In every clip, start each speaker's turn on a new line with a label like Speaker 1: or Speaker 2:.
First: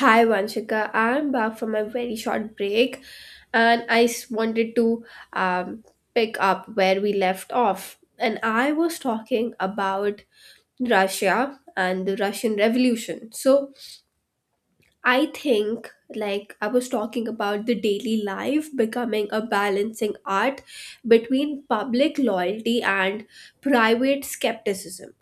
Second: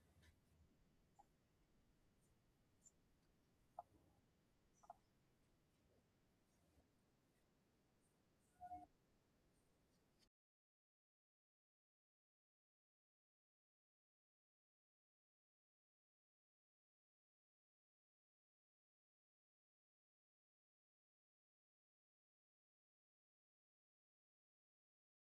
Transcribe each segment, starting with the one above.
Speaker 1: Hi Vanshika, I'm back from a very short break and wanted to um, pick up where we left off. And I was talking about Russia and the Russian Revolution. So I think, like, I was talking about the daily life becoming a balancing art between public loyalty and private skepticism,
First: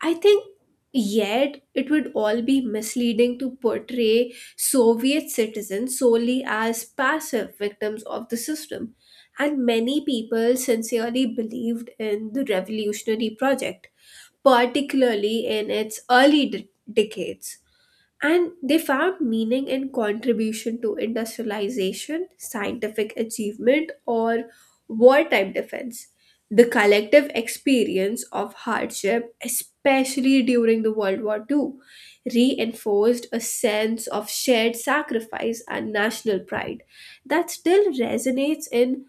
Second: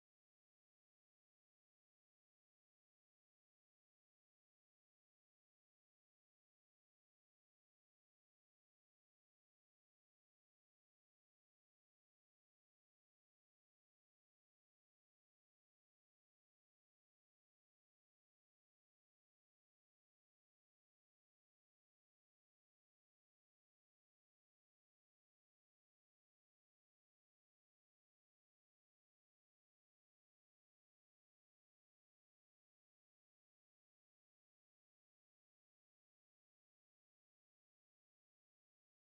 Speaker 1: I think, yet it would all be misleading to portray Soviet citizens solely as passive victims of the system. And many people sincerely believed in the revolutionary project, particularly in its early decades, and they found meaning in contribution to industrialization, scientific achievement, or wartime defense. The collective experience of hardship, especially during the World War II, reinforced a sense of shared sacrifice and national pride that still resonates in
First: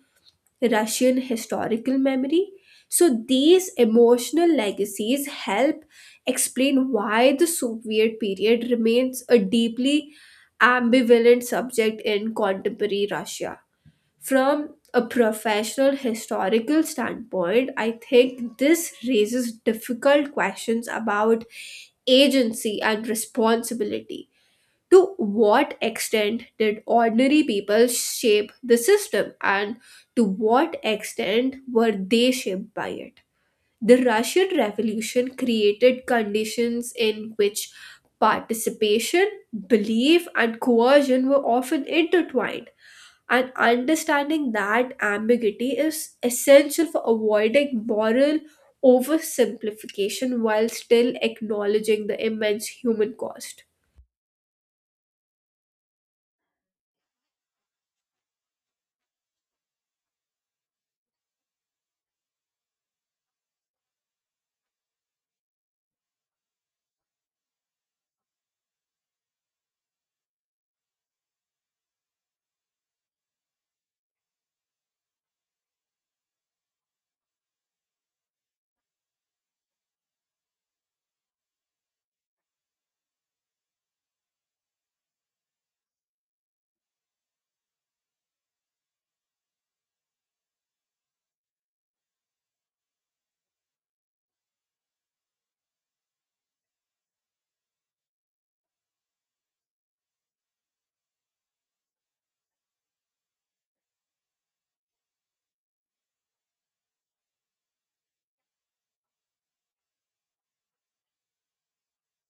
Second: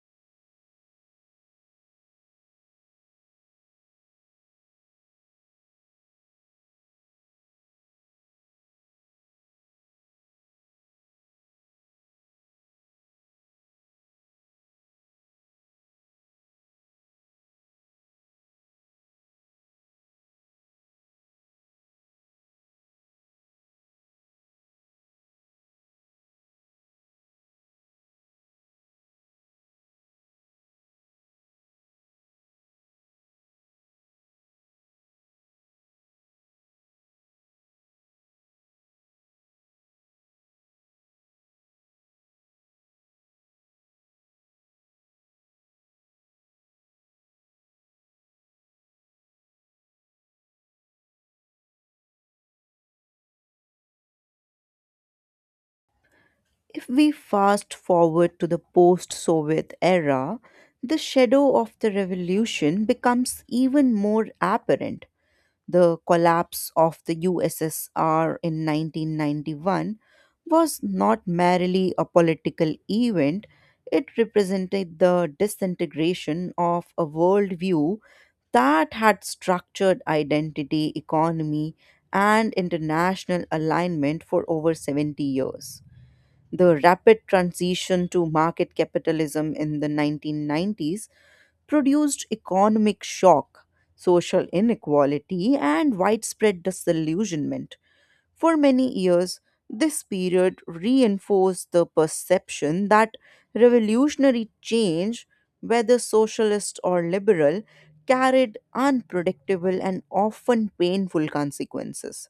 Speaker 1: Russian historical memory. So these emotional legacies help explain why the Soviet period remains a deeply ambivalent subject in contemporary Russia. From a professional historical standpoint, I think this raises difficult questions about agency and responsibility. To what extent did ordinary people shape the system, and to what extent were they shaped by it? The Russian Revolution created conditions in which participation, belief, and coercion were often intertwined. And understanding that ambiguity is essential for avoiding moral oversimplification while still acknowledging the immense human cost.
Speaker 2: If we fast forward to the post Soviet era, the shadow of the revolution becomes even more apparent. The collapse of the USSR in 1991 was not merely a political event, it represented the disintegration of a worldview that had structured identity, economy, and international alignment for over 70 years. The rapid transition to market capitalism in the 1990s produced economic shock, social inequality, and widespread disillusionment. For many years, this period reinforced the perception that revolutionary change, whether socialist or liberal, carried unpredictable and often painful consequences.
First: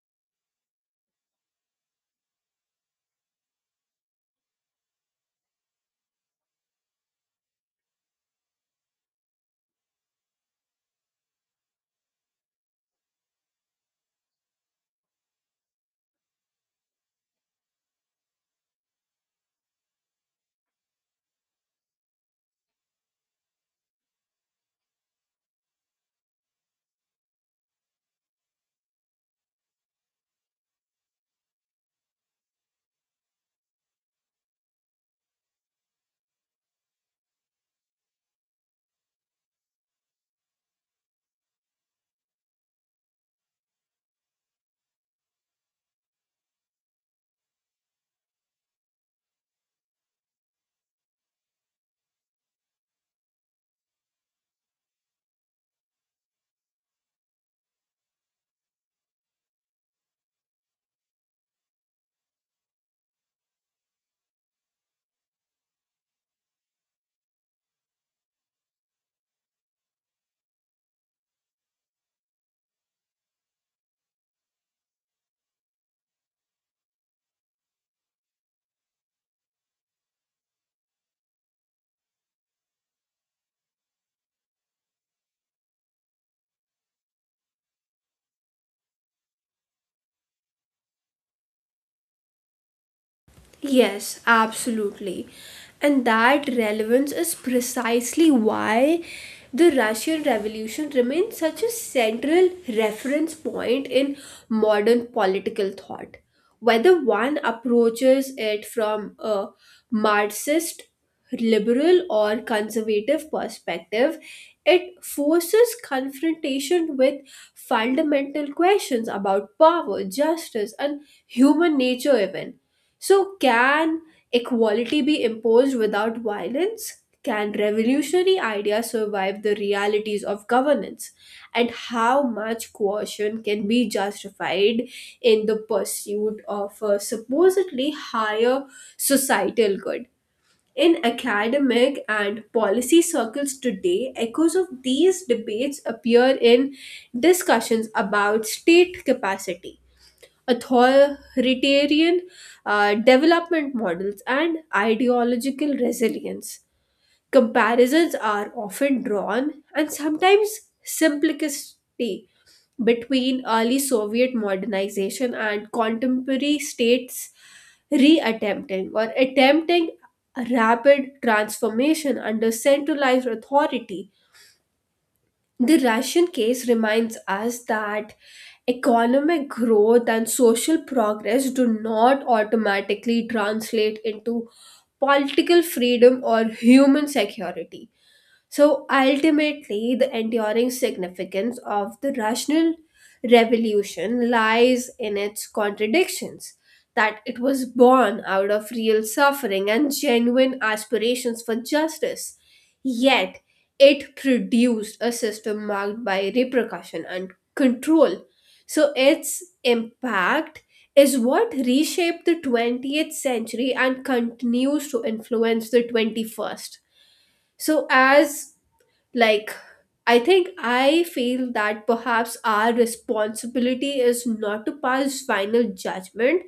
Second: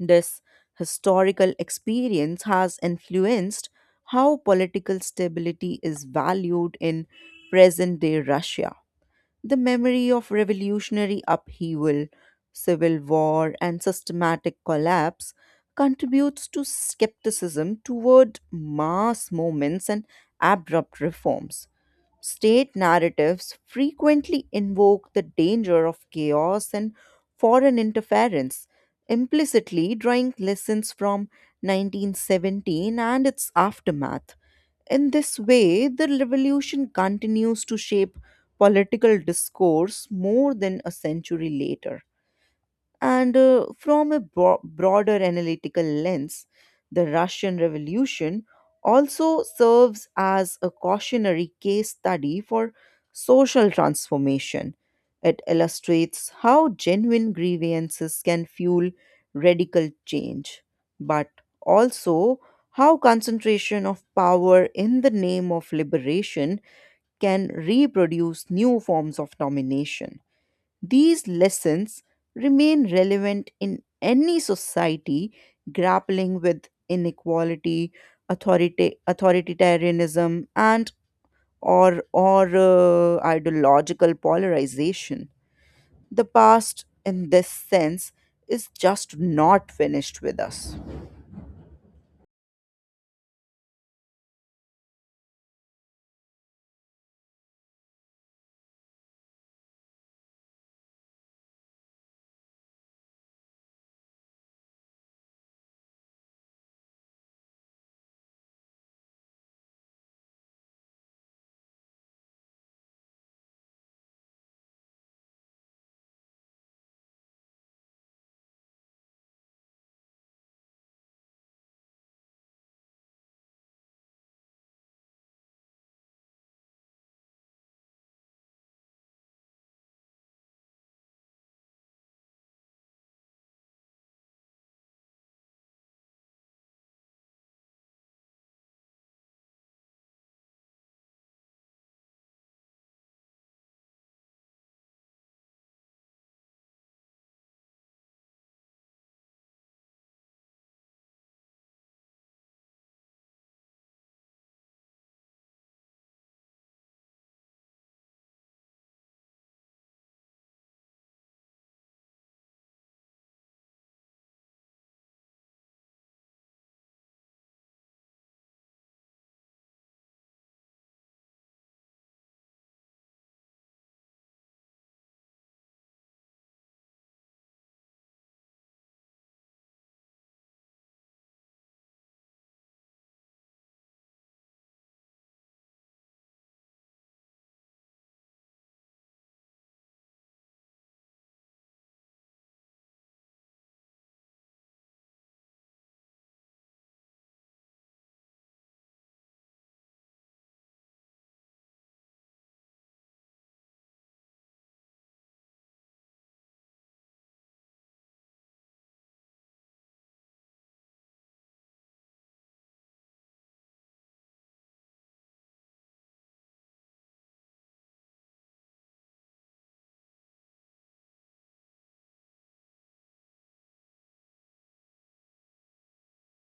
Speaker 2: This historical experience has influenced how political stability is valued in present day Russia. The memory of revolutionary upheaval, civil war, and systematic collapse contributes to skepticism toward mass movements and abrupt reforms state narratives frequently invoke the danger of chaos and foreign interference, implicitly drawing lessons from 1917 and its aftermath. In this way, the revolution continues to shape political discourse more than a century later. And from a bro- broader analytical lens, the Russian Revolution also serves as a cautionary case study for social transformation. It illustrates how genuine grievances can fuel radical change, but also how concentration of power in the name of liberation can reproduce new forms of domination. These lessons remain relevant in any society grappling with inequality, authoritarianism, and or ideological polarization. The past, in this sense, is just not finished with us.
Speaker 1: Yes, absolutely. And that relevance is precisely why the Russian Revolution remains such a central reference point in modern political thought. Whether one approaches it from a Marxist, liberal, or conservative perspective, it forces confrontation with fundamental questions about power, justice, and human nature. Even so, can equality be imposed without violence? Can revolutionary ideas survive the realities of governance? And how much coercion can be justified in the pursuit of a supposedly higher societal good? In academic and policy circles today, echoes of these debates appear in discussions about state capacity, authoritarian development models, and ideological resilience. Comparisons are often drawn, and sometimes simplicity, between early Soviet modernization and contemporary states reattempting or attempting rapid transformation under centralized authority. The Russian case reminds us that economic growth and social progress do not automatically translate into political freedom or human security. So ultimately, the enduring significance of the rational revolution lies in its contradictions, that it was born out of real suffering and genuine aspirations for justice. Yet, it produced a system marked by repercussion and control. So, its impact is what reshaped the 20th century and continues to influence the 21st. So, as like, I think I feel that perhaps our responsibility is not to pass final judgment,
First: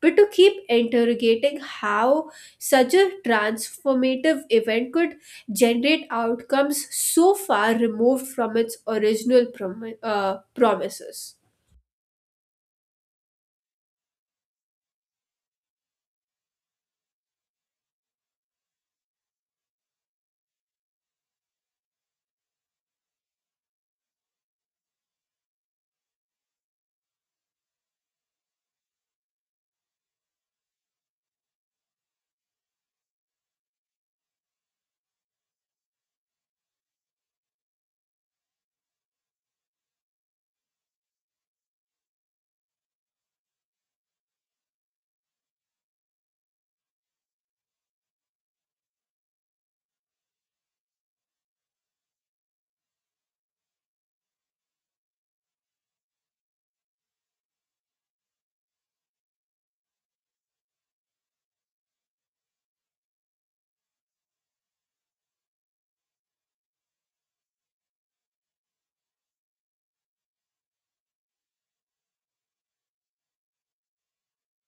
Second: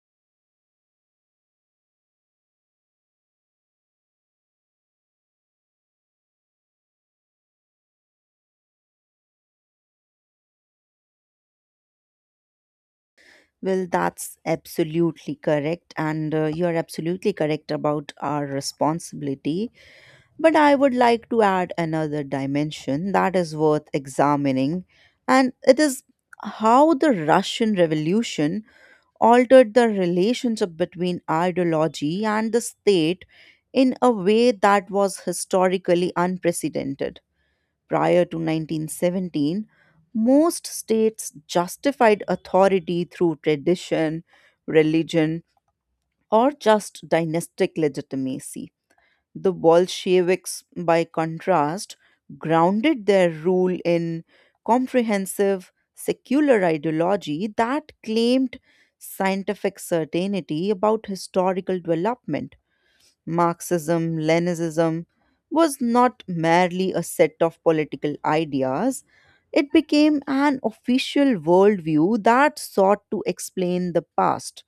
Speaker 1: but to keep interrogating how such a transformative event could generate outcomes so far removed from its original promises.
Speaker 2: Well, that's absolutely correct, and you're absolutely correct about our responsibility. But I would like to add another dimension that is worth examining, and it is how the Russian Revolution altered the relationship between ideology and the state in a way that was historically unprecedented. Prior to 1917, most states justified authority through tradition, religion, or just dynastic legitimacy. The Bolsheviks, by contrast, grounded their rule in comprehensive secular ideology that claimed scientific certainty about historical development. Marxism, Leninism was not merely a set of political ideas, it became an official worldview that sought to explain the past,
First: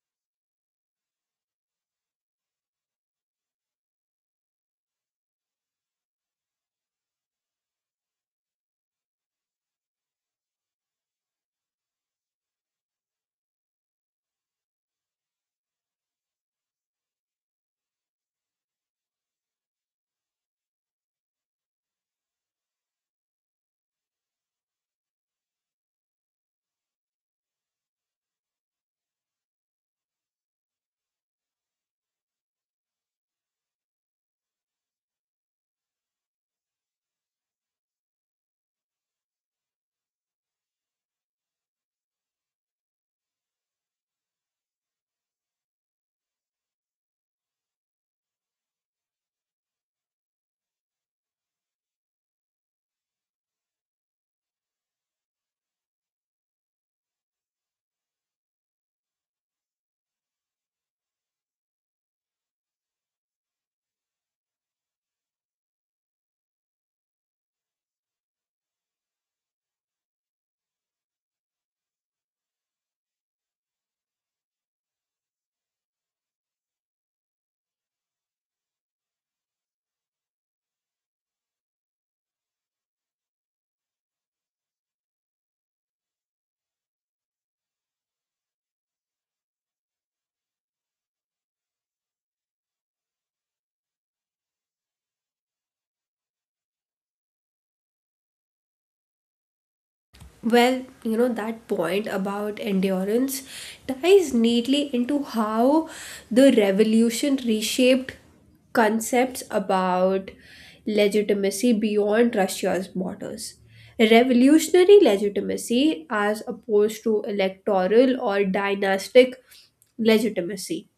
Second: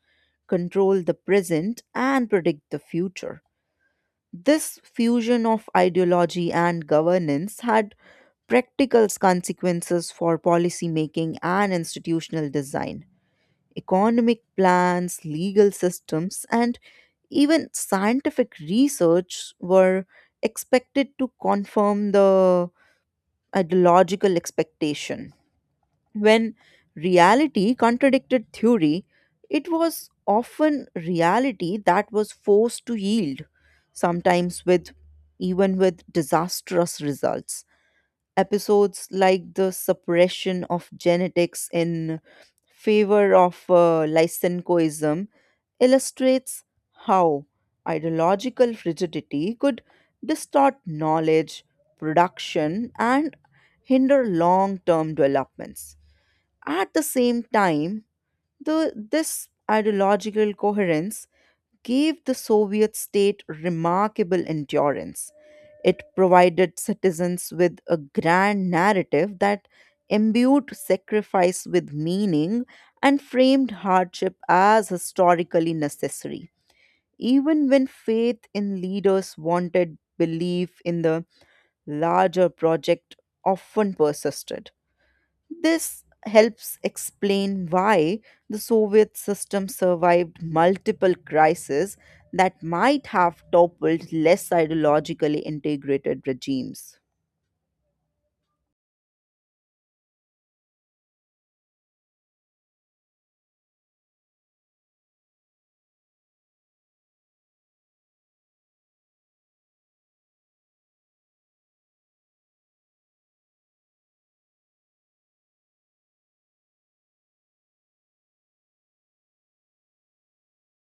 Speaker 2: control the present, and predict the future. This fusion of ideology and governance had practical consequences for policymaking and institutional design. Economic plans, legal systems, and even scientific research were expected to confirm the ideological expectation. When reality contradicted theory, it was often reality that was forced to yield, sometimes with even with disastrous results. Episodes like the suppression of genetics in favor of Lysenkoism illustrates how ideological rigidity could distort knowledge, production, and hinder long term developments. At the same time, this ideological coherence gave the Soviet state remarkable endurance. It provided citizens with a grand narrative that imbued sacrifice with meaning and framed hardship as historically necessary. Even when faith in leaders wanted, belief in the larger project often persisted. This helps explain why the Soviet system survived multiple crises that might have toppled less ideologically integrated regimes.
Speaker 1: Well, you know that point about endurance ties neatly into how the revolution reshaped concepts about legitimacy beyond Russia's borders. Revolutionary legitimacy, as opposed to electoral or dynastic legitimacy,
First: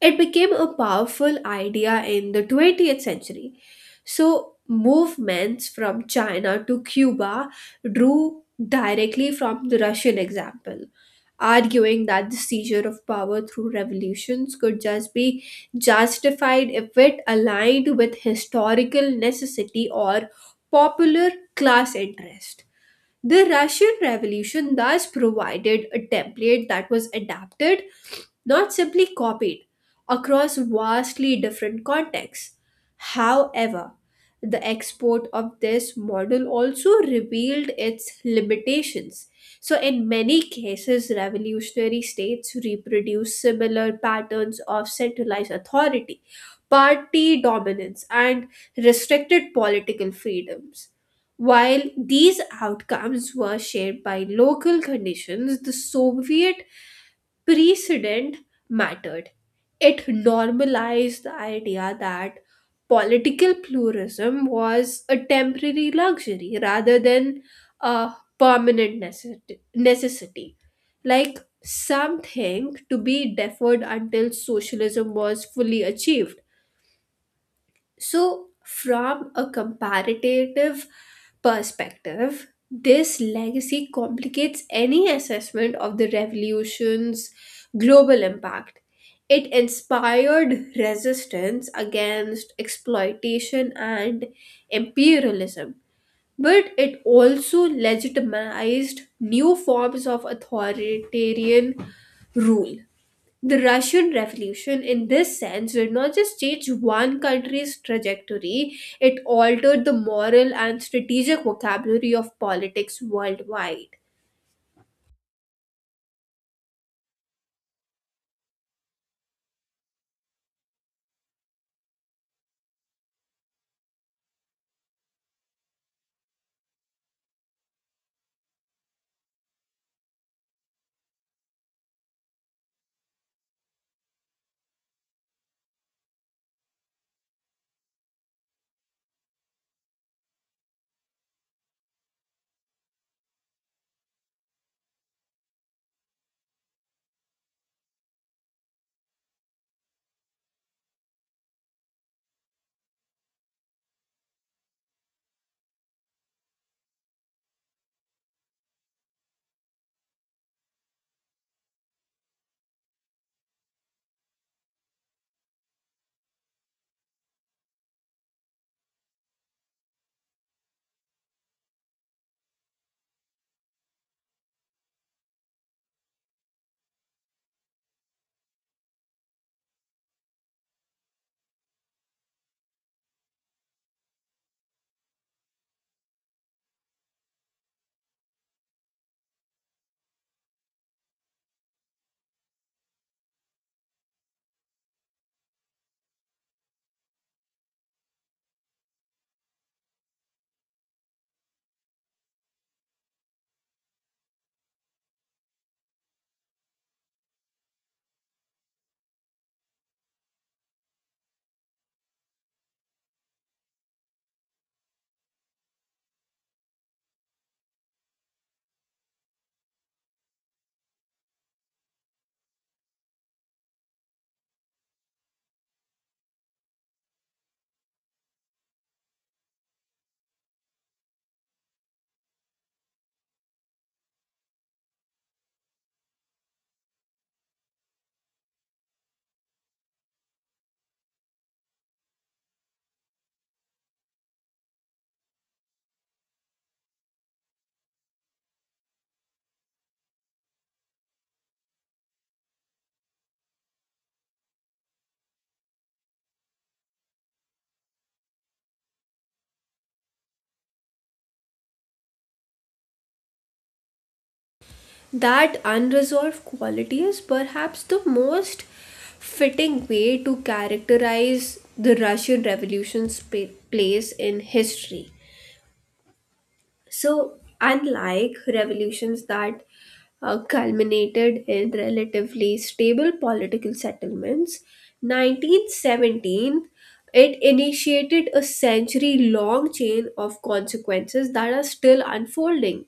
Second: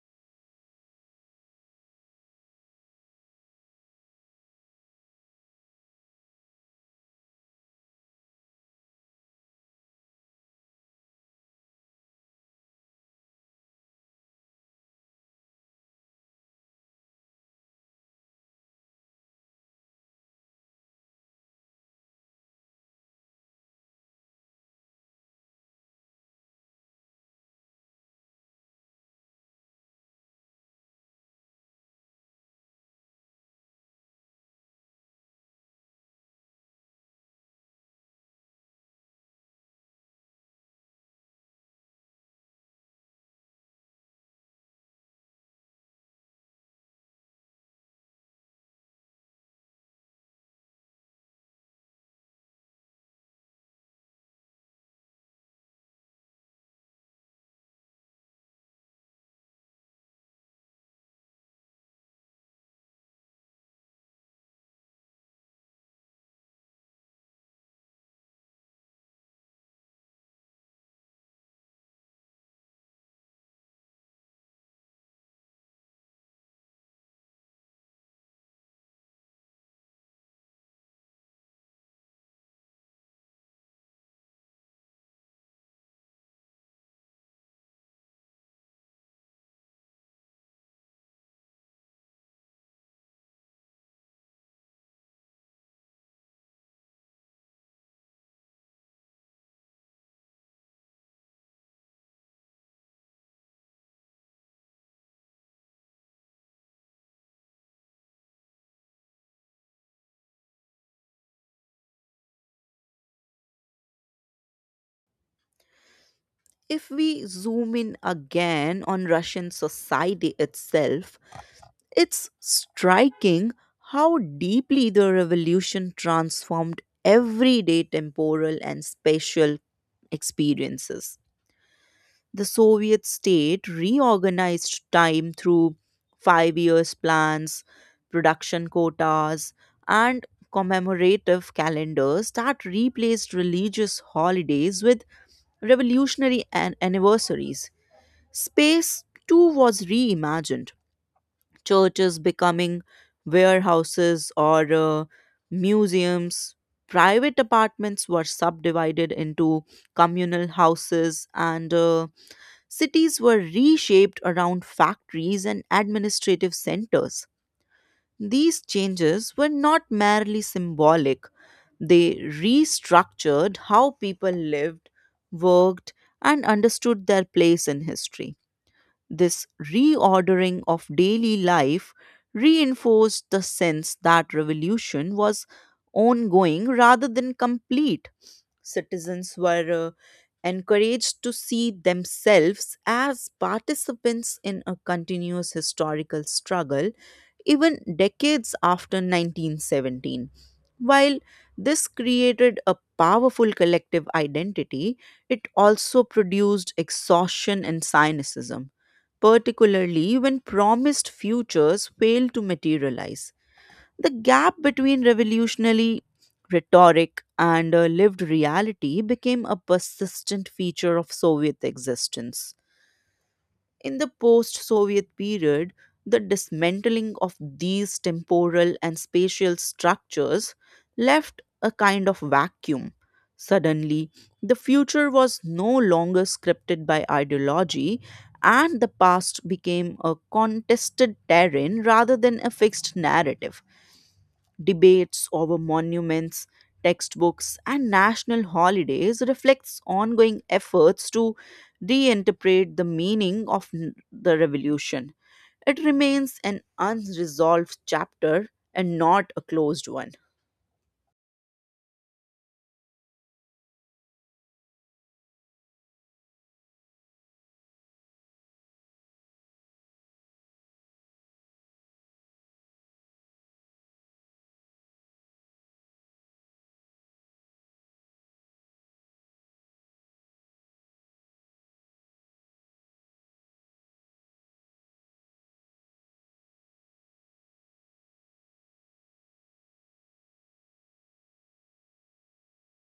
Speaker 1: it became a powerful idea in the 20th century. So, movements from China to Cuba drew directly from the Russian example, arguing that the seizure of power through revolutions could just be justified if it aligned with historical necessity or popular class interest. The Russian Revolution thus provided a template that was adapted, not simply copied, across vastly different contexts. However, the export of this model also revealed its limitations. So, in many cases, revolutionary states reproduce similar patterns of centralized authority, party dominance, and restricted political freedoms. While these outcomes were shaped by local conditions, the Soviet precedent mattered. It normalized the idea that political pluralism was a temporary luxury rather than a permanent necessity, like something to be deferred until socialism was fully achieved. So, from a comparative perspective, this legacy complicates any assessment of the revolution's global impact. It inspired resistance against exploitation and imperialism, but it also legitimized new forms of authoritarian rule. The Russian Revolution, in this sense, did not just change one country's trajectory, it altered the moral and strategic vocabulary of politics worldwide.
Speaker 2: If we zoom in again on Russian society itself, it's striking how deeply the revolution transformed everyday temporal and spatial experiences the Soviet state reorganized time through 5 year plans, production quotas, and commemorative calendars that replaced religious holidays with anniversaries. Space too was reimagined, churches becoming warehouses or museums. Private apartments were subdivided into communal houses and cities were reshaped around factories and administrative centers. These changes were not merely symbolic, they restructured how people lived, worked, and understood their place in history. This reordering of daily life reinforced the sense that revolution was ongoing rather than complete. Citizens were encouraged to see themselves as participants in a continuous historical struggle, even decades after 1917. While this created a powerful collective identity, it also produced exhaustion and cynicism, particularly when promised futures failed to materialize. The gap between revolutionary rhetoric and lived reality became a persistent feature of Soviet existence. In the post Soviet period, the dismantling of these temporal and spatial structures left a kind of vacuum. Suddenly, the future was no longer scripted by ideology, and the past became a contested terrain rather than a fixed narrative debates over monuments, textbooks, and national holidays reflects ongoing efforts to reinterpret the meaning of the revolution. It remains an unresolved chapter and not a closed one.
Speaker 1: That unresolved quality is perhaps the most fitting way to characterize the Russian Revolution's place in history. So, unlike revolutions that culminated in relatively stable political settlements, 1917, it initiated a century long chain of consequences that are still unfolding.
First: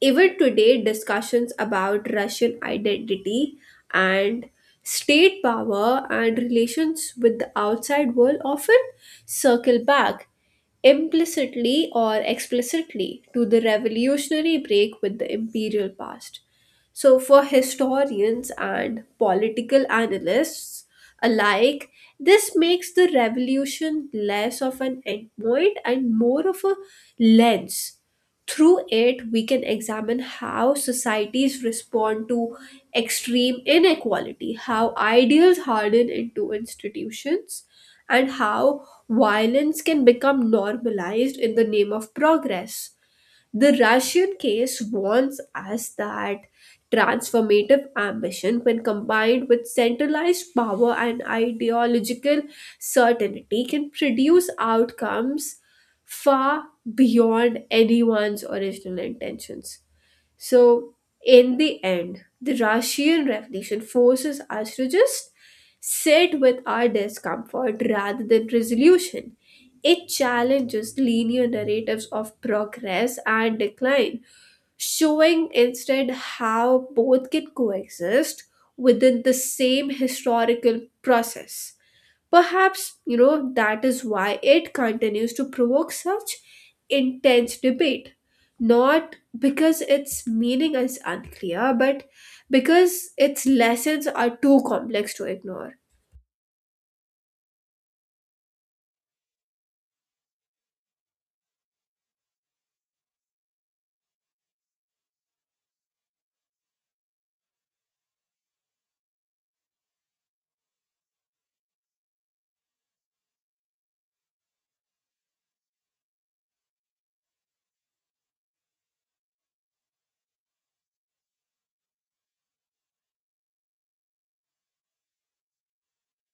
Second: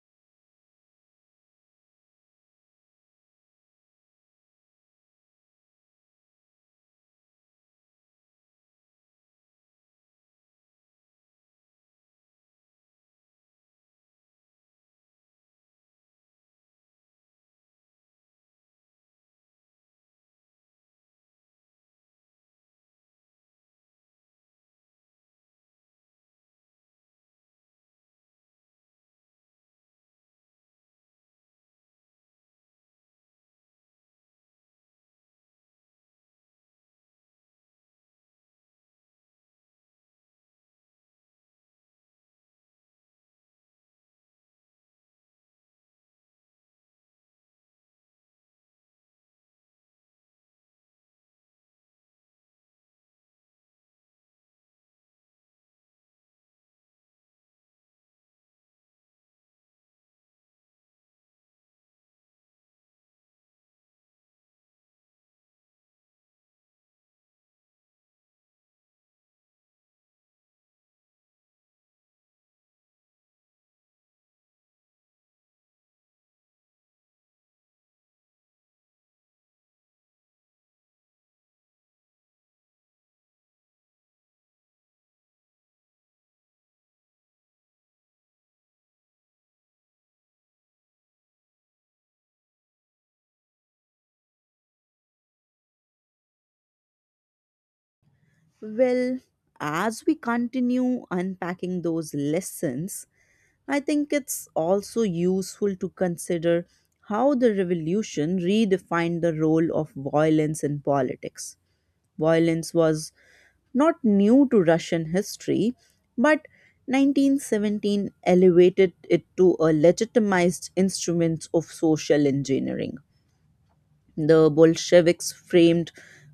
Speaker 1: Even today, discussions about Russian identity and state power and relations with the outside world often circle back, implicitly or explicitly, to the revolutionary break with the imperial past. So, for historians and political analysts alike, this makes the revolution less of an endpoint and more of a lens through it, we can examine how societies respond to extreme inequality, how ideals harden into institutions, and how violence can become normalized in the name of progress. The Russian case warns us that transformative ambition, when combined with centralized power and ideological certainty, can produce outcomes far beyond anyone's original intentions. So, in the end, the Russian Revolution forces us to just sit with our discomfort rather than resolution. It challenges linear narratives of progress and decline, showing instead how both can coexist within the same historical process. Perhaps, you know, that is why it continues to provoke such intense debate. Not because its meaning is unclear, but because its lessons are too complex to ignore.
Speaker 2: Well, as we continue unpacking those lessons, I think it's also useful to consider how the revolution redefined the role of violence in politics. Violence was not new to Russian history, but 1917 elevated it to a legitimized instrument of social engineering. The Bolsheviks framed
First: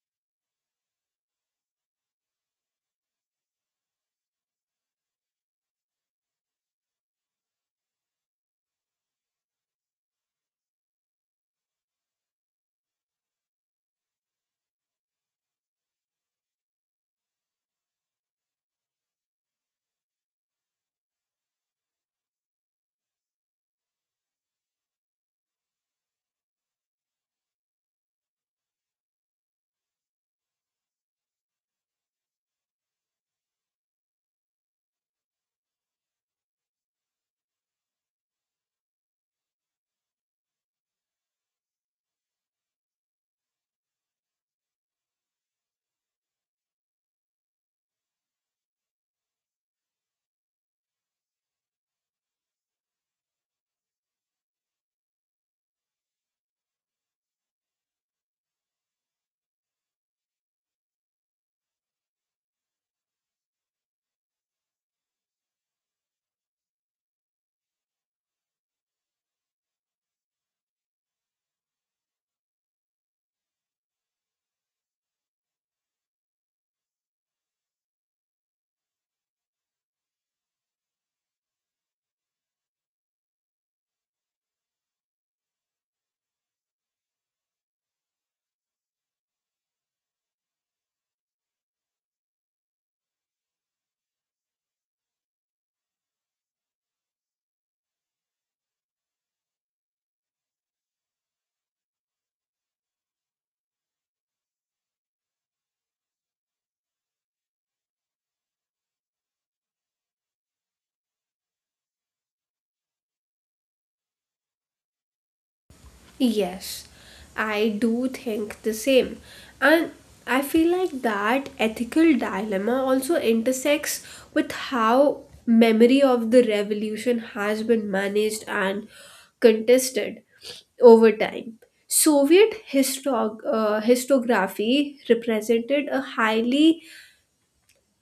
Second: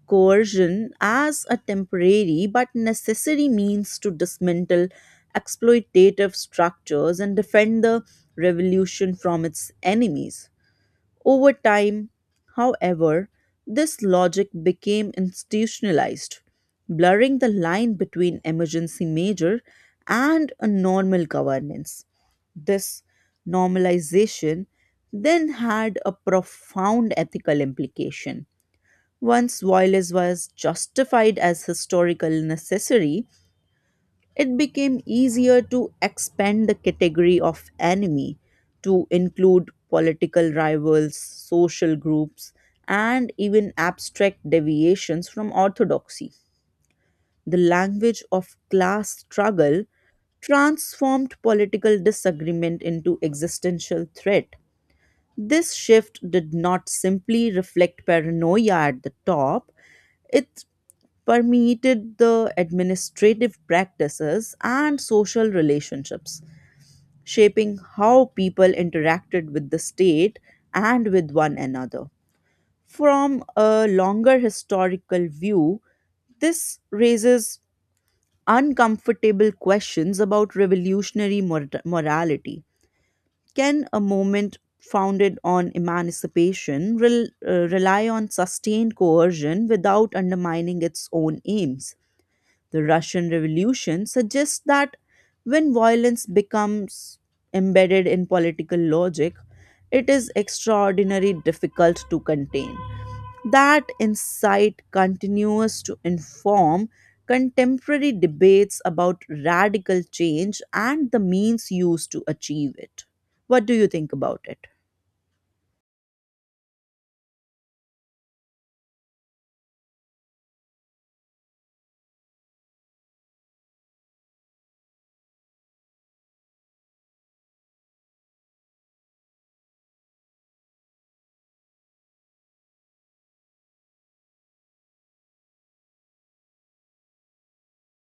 Speaker 2: coercion as a temporary but necessary means to dismantle exploitative structures and defend the revolution from its enemies. Over time, however, this logic became institutionalized, blurring the line between emergency measure and a normal governance. This normalization then had a profound ethical implication. Once violence was justified as historical necessary, it became easier to expand the category of enemy to include political rivals, social groups, and even abstract deviations from orthodoxy. The language of class struggle transformed political disagreement into existential threat. This shift did not simply reflect paranoia at the top, it permeated the administrative practices and social relationships, shaping how people interacted with the state and with one another. From a longer historical view, this raises uncomfortable questions about revolutionary morality. Can a movement founded on emancipation rely on sustained coercion without undermining its own aims? The Russian Revolution suggests that when violence becomes embedded in political logic, it is extraordinarily difficult to contain. That insight continues to inform contemporary debates about radical change and the means used to achieve it. What do you think about it?
Speaker 1: Yes, I do think the same. And I feel like that ethical dilemma also intersects with how memory of the revolution has been managed and contested over time. Soviet histography represented a highly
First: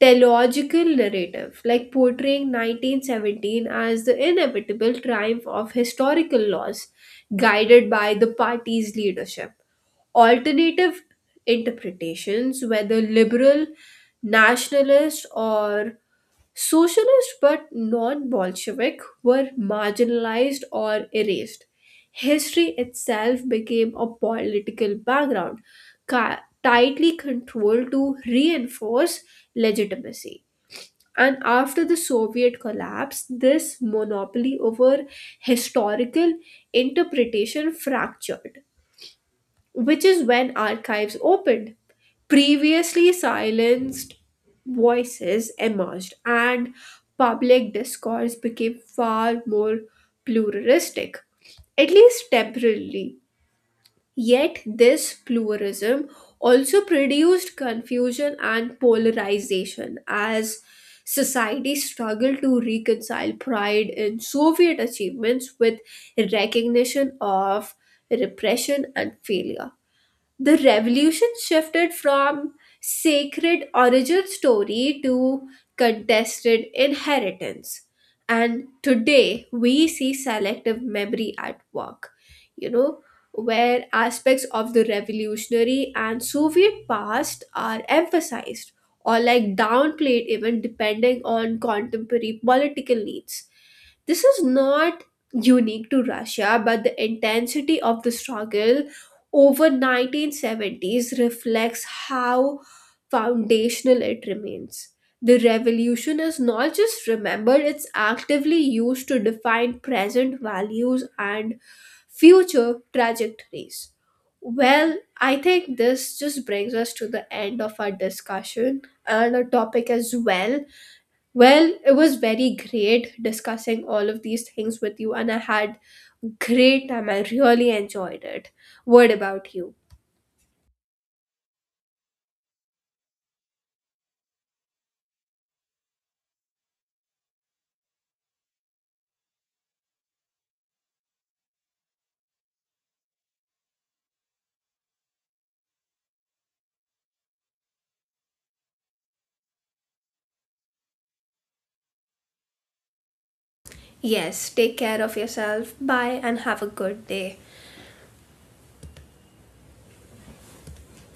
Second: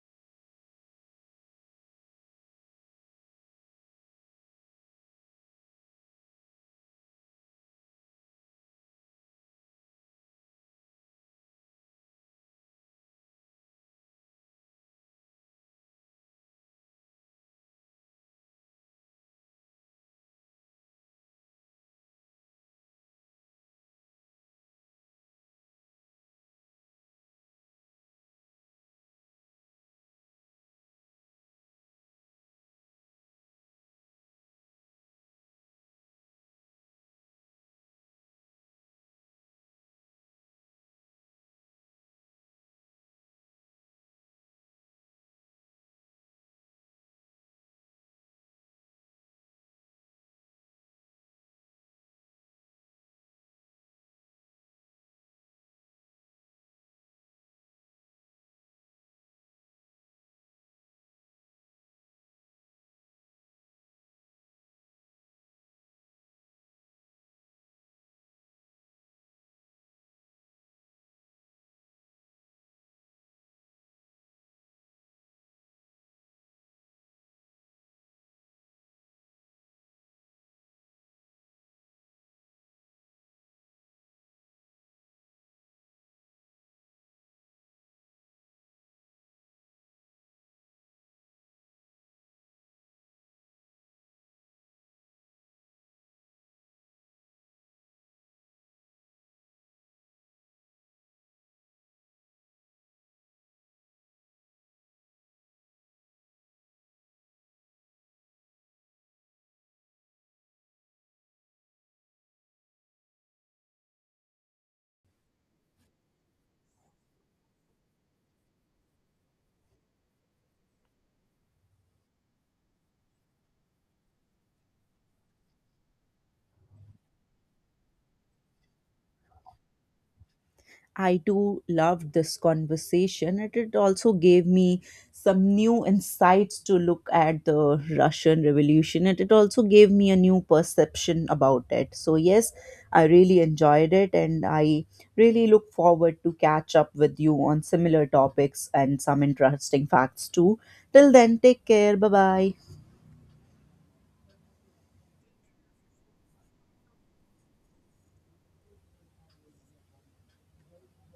Speaker 1: teleological narrative, like portraying 1917 as the inevitable triumph of historical laws guided by the party's leadership. Alternative interpretations, whether liberal, nationalist, or socialist but non Bolshevik, were marginalized or erased. History itself became a political background, tightly controlled to reinforce legitimacy. And after the Soviet collapse, this monopoly over historical interpretation fractured, which is when archives opened. Previously silenced voices emerged, and public discourse became far more pluralistic, at least temporarily. Yet, this pluralism also produced confusion and polarization as society struggled to reconcile pride in Soviet achievements with recognition of repression and failure. The revolution shifted from sacred origin story to contested inheritance. And today we see selective memory at work, you know, where aspects of the revolutionary and Soviet past are emphasized or like downplayed, even depending on contemporary political needs. This is not unique to Russia, but the intensity of the struggle over 1970s reflects how foundational it remains. The revolution is not just remembered, it's actively used to define present values and future trajectories. Well, I think this just brings us to the end of our discussion and our topic as well. Well, it was very great discussing all of these things with you, and I had great time. I really enjoyed it. What about you?
Speaker 2: I too loved this conversation. And it also gave me some new insights to look at the Russian Revolution, and it also gave me a new perception about it. So, yes, I really enjoyed it, and I really look forward to catch up with you on similar topics and some interesting facts too. Till then, take care. Bye bye.
Speaker 1: Yes, take care of yourself. Bye and have a good day.